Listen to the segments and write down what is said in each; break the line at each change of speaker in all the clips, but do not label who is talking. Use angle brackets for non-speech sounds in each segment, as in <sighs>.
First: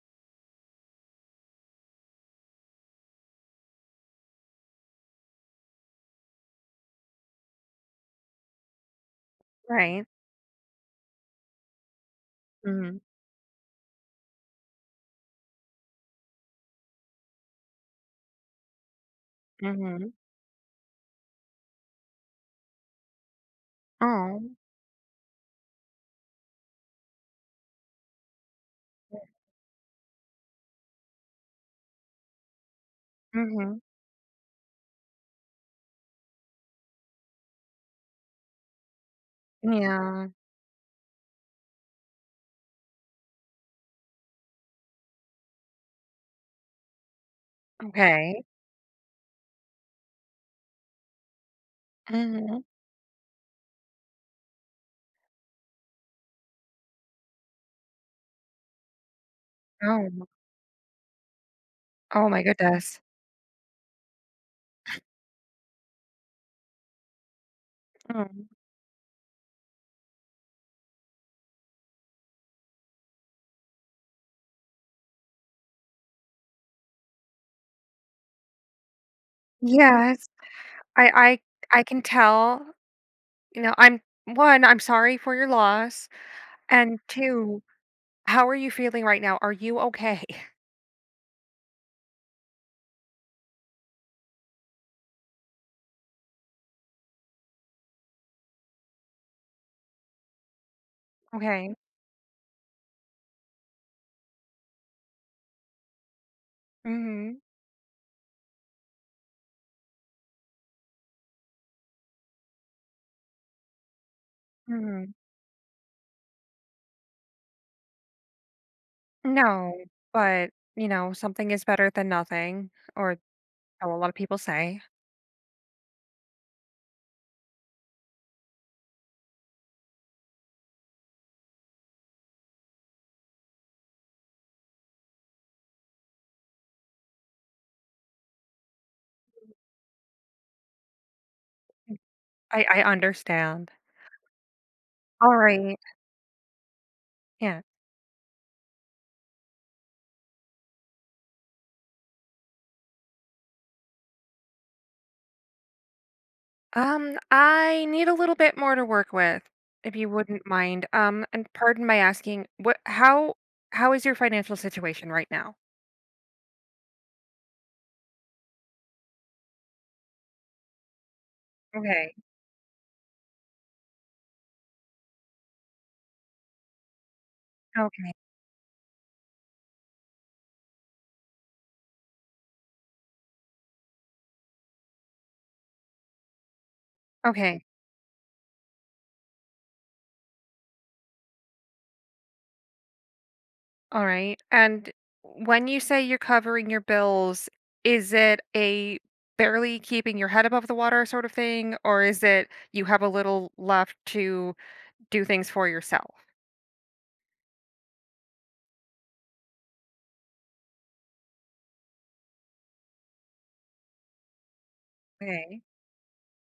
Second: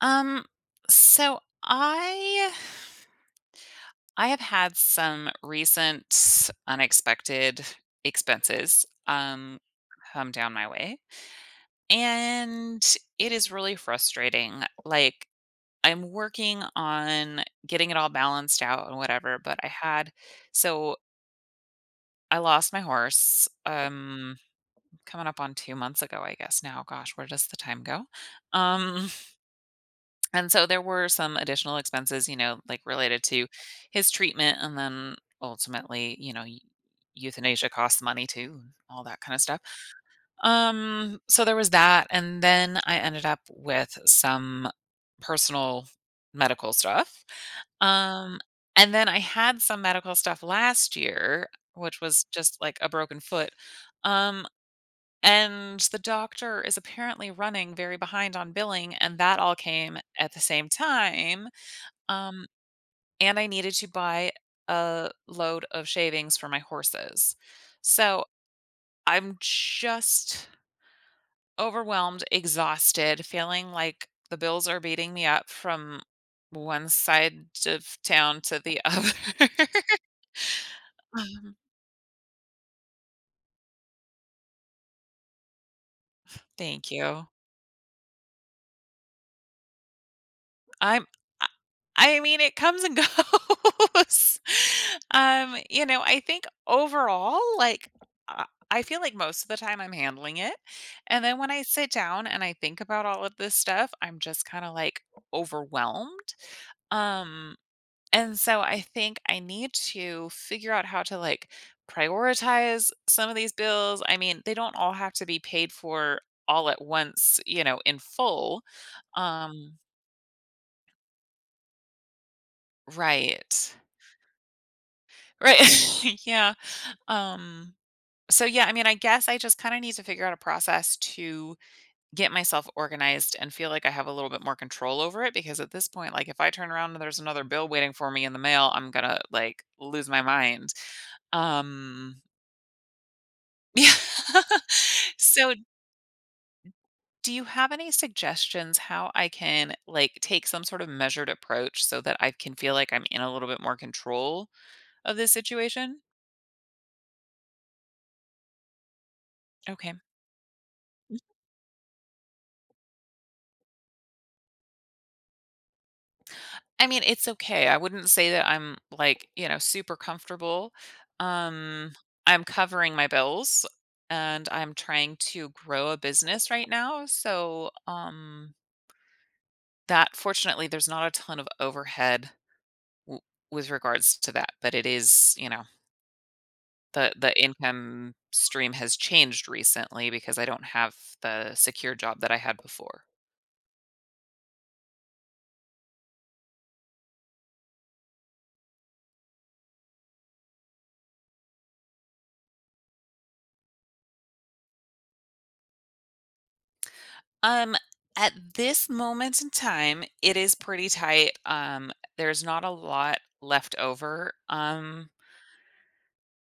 Um, so I have had some recent unexpected expenses
Right.
come down my way, and
Mhm,
it is really frustrating. Like I'm working on getting it all balanced out and whatever, but I had,
mhm.
so I lost my horse
Oh. Mm.
coming up on 2 months ago, I guess now. Gosh, where does the time go? Um And so there were some additional expenses, you know, like related to
Mhm.
his treatment and then ultimately, euthanasia costs money too, and all that kind of stuff.
Yeah.
So there was that, and then I ended up with some personal medical stuff. Um
Okay.
and then I had some medical stuff last year which
Mm.
was just
Mhm.
like a broken foot. Um and the doctor is apparently running very behind on billing, and that all came
Oh m
at the same time.
oh my
Um,
goodness.
and I needed to buy a load of shavings for my horses. So
Mm.
I'm just overwhelmed, exhausted, feeling like the bills are beating me up from one side of town to the other. <laughs>
Yes. I
Um,
I can tell, you know, I'm 1, I'm sorry for your loss,
thank
and
you.
2, how are you feeling right now? Are you okay? <laughs>
I'm I I mean, it comes and <laughs> goes. You know, I think overall, like, I I feel like most of the time I'm handling it, and then when I
Okay.
sit down and I think about all of this stuff, I'm just kinda, like, overwhelmed.
Mhm,
Um, and so I think I need to figure out how to, like, prioritize some of these bills. I mean, they don't all have
mhm.
to be paid for all at once, you know, in full. Um,
No, but, you know, something is better than nothing, or
right.
how a lot of people say.
Right. <laughs> Yeah. Um, so yeah, I mean, I guess I just kind of need to figure out a process to get myself organized and feel like I have a little bit more control over it because at this point, like if I turn around and there's another bill waiting for me in the mail, I'm going to like lose my mind. Um,
I understand.
<laughs> yeah. So
Alright.
do you
Yeah.
have any suggestions how I can like take some sort of measured approach so that I can feel like I'm in a little bit more control of this situation?
I need a little bit more to work with,
Okay.
if you wouldn't mind. And pardon my asking, what how is your financial situation right now?
I mean, it's okay. I wouldn't say that I'm like, you know, super comfortable. Um,
Okay.
I'm covering my bills and I'm trying to grow a business right now. So,
Okay.
that fortunately, there's not a ton of overhead, w- with regards to that, but it is, you know, the
Okay.
income stream has changed recently because I don't have the secure job that I had before.
All right. And when you say you're covering your bills, is it a barely keeping your head above the water sort of thing, or is it you have a little left to do things for yourself?
Um, at this moment in time, it is pretty tight. There's not a lot left over.
Okay.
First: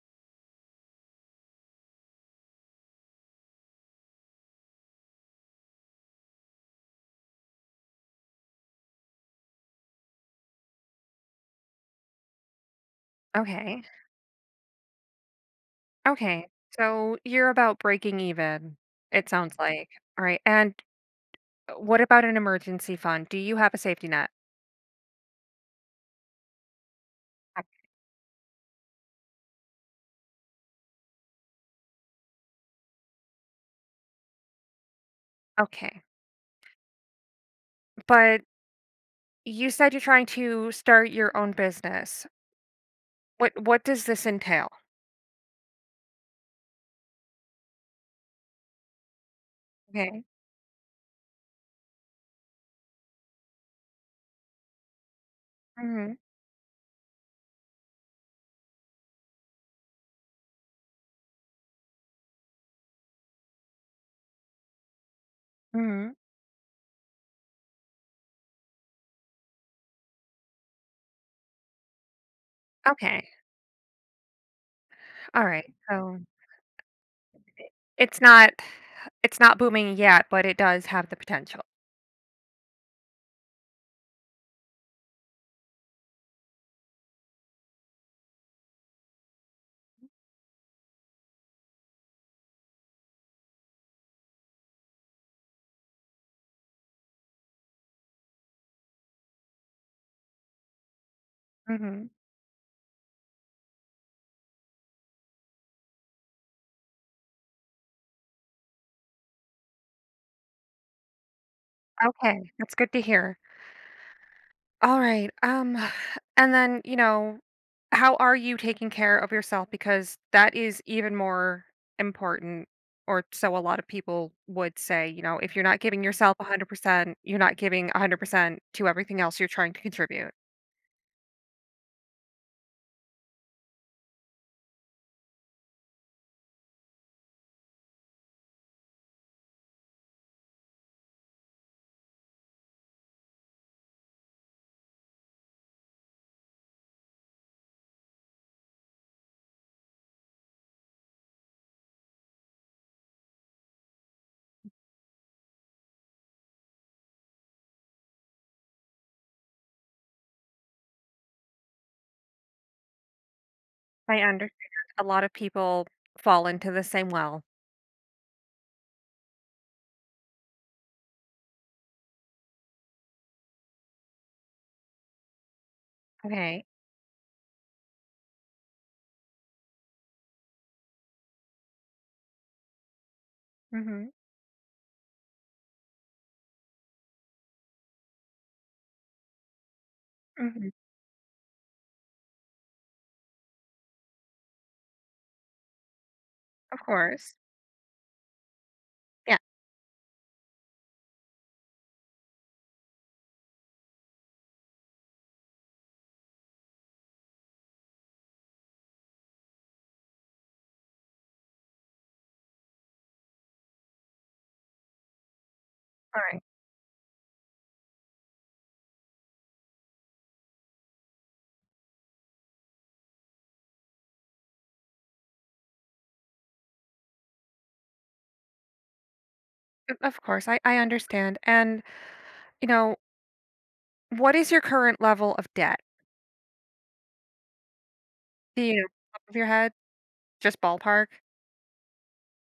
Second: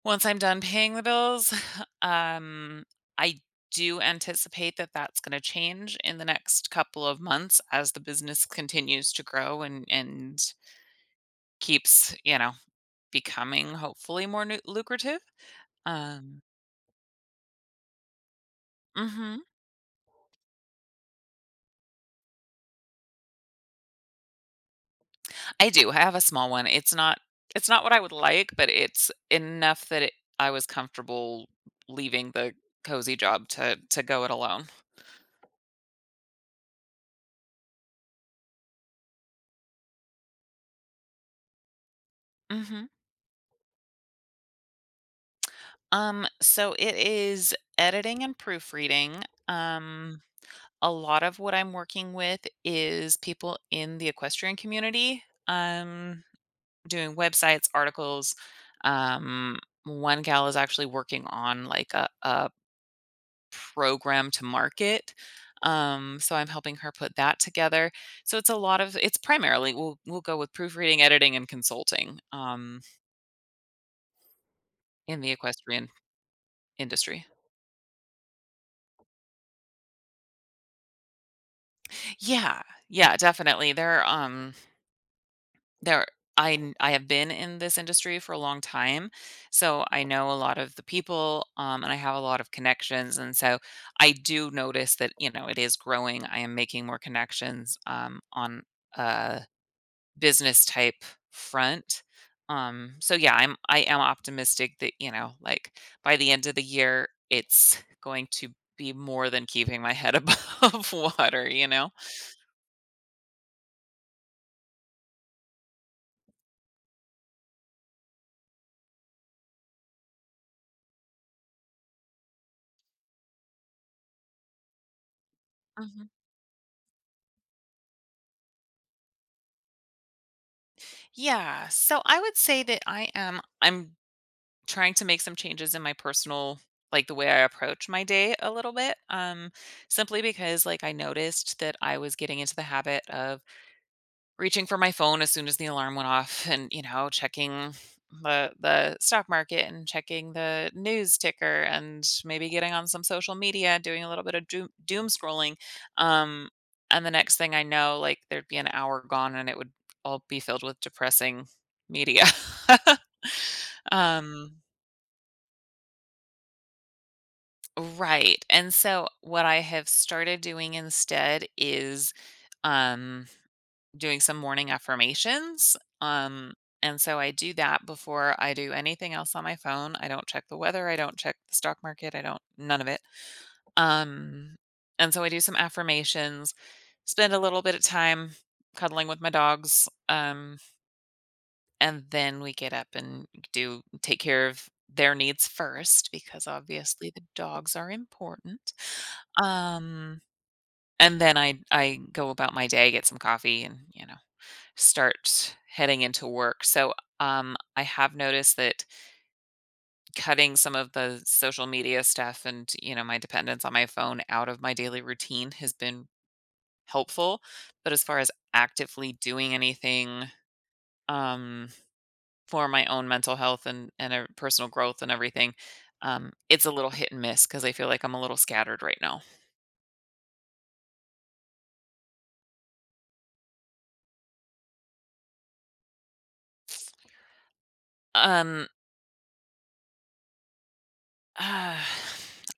Once I'm done paying the bills, <sighs> <laughs> um, I do anticipate that that's going to change in the next couple of months as the business continues to grow, and keeps, you know, becoming
Okay.
hopefully more lucrative. Um,
Okay. So you're about breaking even, it
mhm.
sounds like. All right. And what about an emergency fund? Do you have a safety net?
I do. I have a small one. It's not
I-
it's not what I would like, but it's enough that I was comfortable leaving the cozy job to go it alone.
Okay. But you said you're trying to start your own business.
Mhm.
What does this entail?
Um, so it is editing and proofreading. Um,
Okay.
a lot of what I'm working with is people in the equestrian community.
Hmm.
Um, doing websites, articles. Um, one gal is actually working on like a program to market.
Hmm.
So I'm helping her put that together. So it's a lot of, it's primarily we'll go with proofreading, editing, and consulting,
Okay.
in the
All right.
equestrian
So
industry.
it's not it's not booming yet, but it does have the potential.
Yeah, yeah, definitely. There, there. I have been in this industry for a long time, so I know a lot of the people, and I have a lot of connections, and so I do notice that you know it is growing. I am making more connections, on uh, business type front.
Hmm.
So yeah, I am optimistic that, you know, like by the end of the year, it's going to be more than keeping my head <laughs> above water, you know?
Okay. That's good to hear. All right. <sighs> And then, you know, how are you taking care of yourself? Because that is even more important, or so a lot of people would say, you know, if you're not giving
Mhm.
yourself 100%, you're not giving 100% to everything else you're trying to contribute.
Yeah. So I would say that I'm trying to make some changes in my personal, like the way I approach my day a little bit. Um, simply because like I noticed that I was getting into the habit of reaching for my phone as soon as the alarm went off and, you know, checking the stock market and checking the news ticker and maybe getting on some social media, doing a little bit of doom scrolling. Um, and the next thing I know, like there'd be an hour gone and it would all be filled with depressing media. <laughs>
I
Um,
understand. A lot of people fall into the same well.
right. And so what I have started doing instead is, um, doing some morning affirmations.
Okay.
And so I do that before I do anything else on my phone. I don't check the weather. I don't check the stock market. I don't, none of it.
Mm-hmm.
Um, and so I do some affirmations, spend a little bit of time cuddling with my dogs.
Mm-hmm.
And then we get up and do take care of their needs first because
Of
obviously the
course.
dogs are important.
Yeah.
Um, and then I go about my day, get some coffee and, you know, start heading into work. So, I have noticed that cutting some of the social media stuff and, you know, my dependence on my phone out of my daily routine has been
All right.
helpful. But as far as actively doing anything, um, for my own mental health and, and personal growth and everything, it's a little hit and miss because I feel like I'm a little scattered right now.
Of course. I understand. And, you know, what is your current level of debt? Do
Um,
you know, off the top of your head? Just ballpark?
Uh,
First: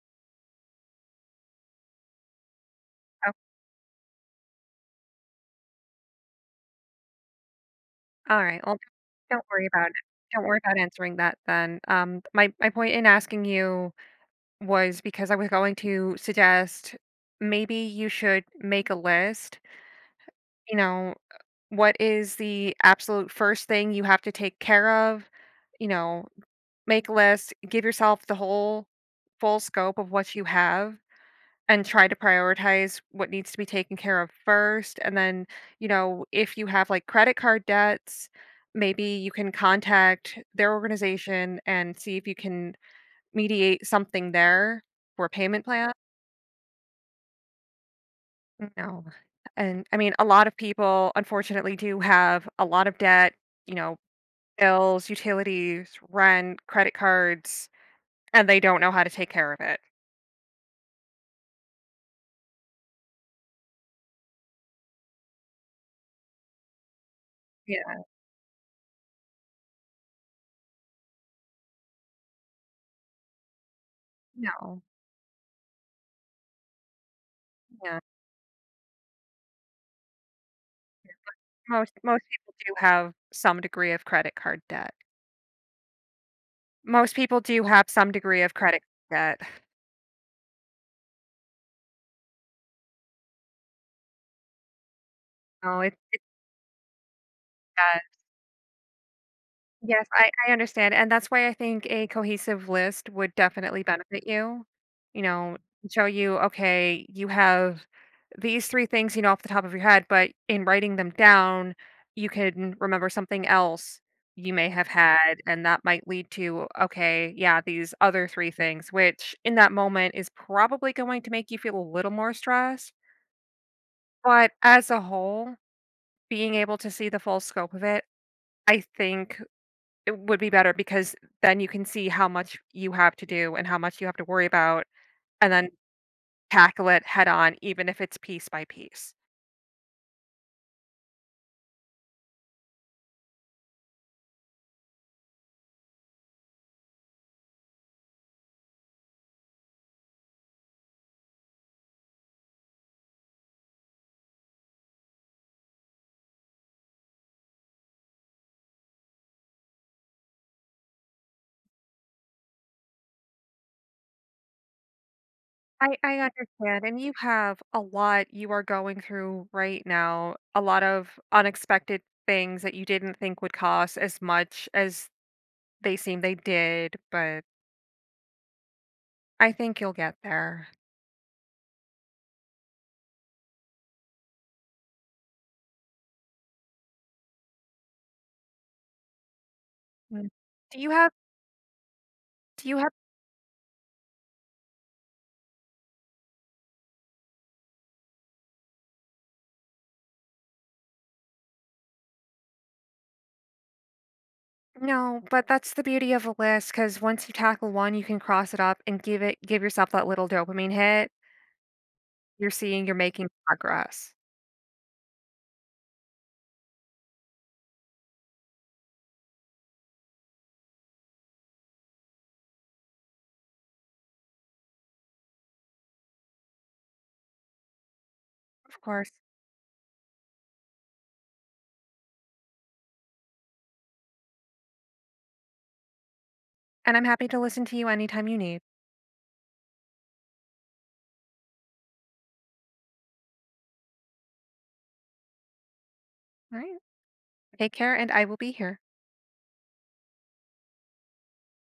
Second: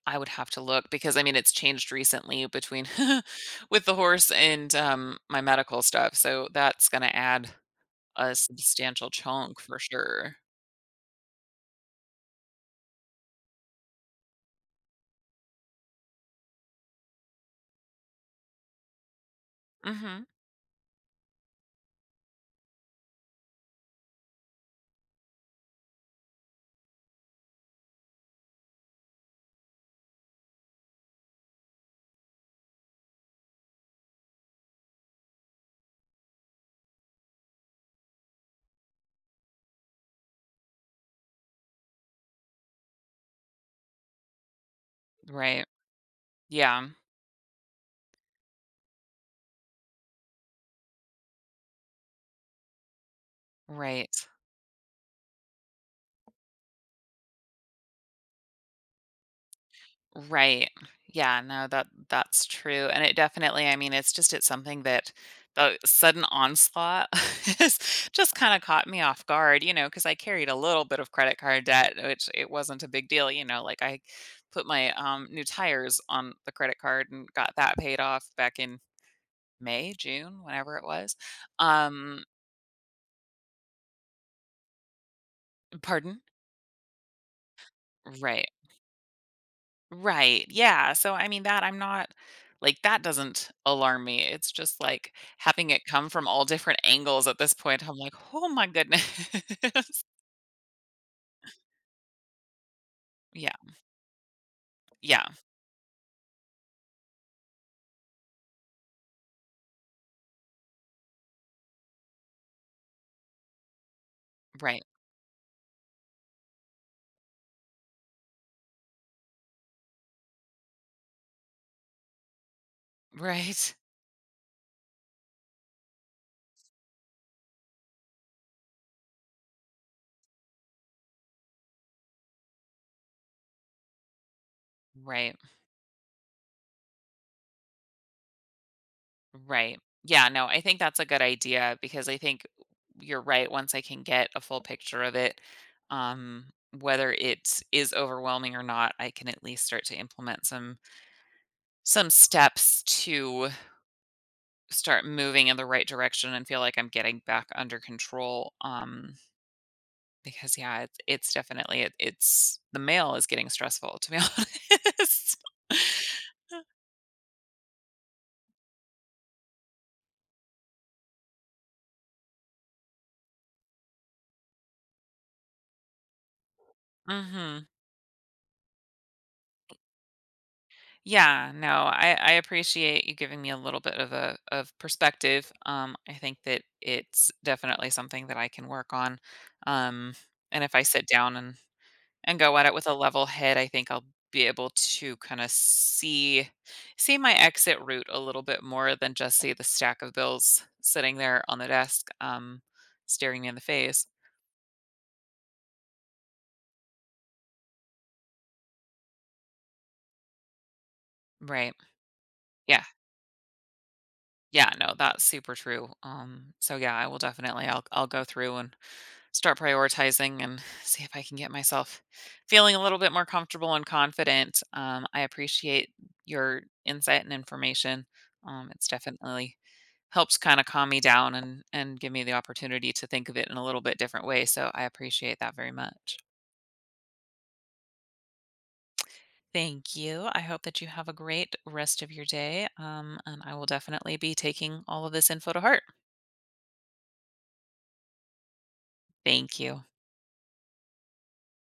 I would have to look because I mean it's changed recently between <laughs>
Oh,
with the horse and, my medical stuff, so that's gonna add a
alright, well,
substantial
don't
chunk
worry
for
about it.
sure.
Don't worry about answering that then. My point in asking you was because I was going to suggest maybe you should make a list,
Hmm.
you know, what is the absolute first thing you have to take care of? You know, make a list, give yourself the whole full scope of what you have. And try to prioritize what needs to be taken care of first, and then, you know, if you have, like, credit card debts, maybe you can contact their organization and see if you can mediate something there for a
Right.
payment plan.
Yeah.
No, and, I mean, a lot of people, unfortunately, do have a lot of debt, you know,
Right.
bills, utilities, rent, credit cards, and they don't know how to take care of it.
Right. Yeah, no, that's true. And it definitely, I mean, it's just it's something that the sudden onslaught <laughs> has
Yeah,
just kind of caught me off guard, you know, because I carried a little bit of credit card debt, which it wasn't a big deal, you know, like I put
no,
my new tires on the credit card and got that paid
yeah.
off back in May, June, whenever it was.
Most
Um,
people do have some degree of credit card debt.
pardon?
Most people do have some degree
Right.
of credit debt.
Right. Yeah. So I mean that I'm not, like that doesn't alarm me. It's just like having
Oh,
it
it's
come from all different angles at this point. I'm
bad.
like, "Oh my goodness." <laughs>
Yes, I understand, and that's why I think a cohesive list would
Yeah.
definitely benefit you. You
Yeah.
know, show you, okay, you have these 3 things you know off the top of your head, but in writing them down, you can remember something else you may
Right.
have had, and that might lead to, okay, yeah, these other 3 things, which in that moment is probably going to make you feel a little more stressed,
Right.
but as a whole being able to see the full scope of it, I think it would be better because then you can see how much you have to do and how much you have to worry about
Right.
and then tackle it head on, even if it's piece by piece.
Right. Yeah, no, I think that's a good idea because I think you're right. Once I can get a full picture of it, um, whether it is overwhelming or not, I can at least start to implement some steps to start moving in the right direction and feel like I'm getting back under control. Because yeah, it's definitely it's the mail is getting stressful to be <laughs> honest.
I understand. And you have a lot you are going through right now, a lot of unexpected things that you didn't think would cost as much as they seem they did, but
Hmm.
I think you'll get there.
Yeah, no, I appreciate you giving me a little bit of a of perspective. I think that it's definitely something that I can work on. Um,
Mm.
and if
Do
I
you
sit
have
down and go at
do
it
you
with
have
a level head, I think I'll be able to kind of see my exit route a little bit more than just see the stack of bills sitting there on the desk, staring me in the face.
No, but that's the beauty of a list because once you tackle one, you can cross it up and give it give yourself that little dopamine hit.
Right.
You're
Yeah.
seeing you're making progress.
Yeah, no, that's super true. So yeah, I will definitely I'll go through and start prioritizing and see if I can get myself feeling a little bit more comfortable and confident. I appreciate your insight and information.
Of
It's
course.
definitely helped kind of calm me down and give me the opportunity to think of it in a little bit different way. So I appreciate that very much.
And I'm happy to listen to you anytime you need.
Thank you. I hope that you have a great rest of your day. And I will definitely be taking all of this info to heart.
All right. Take care and I will be here.
Thank you.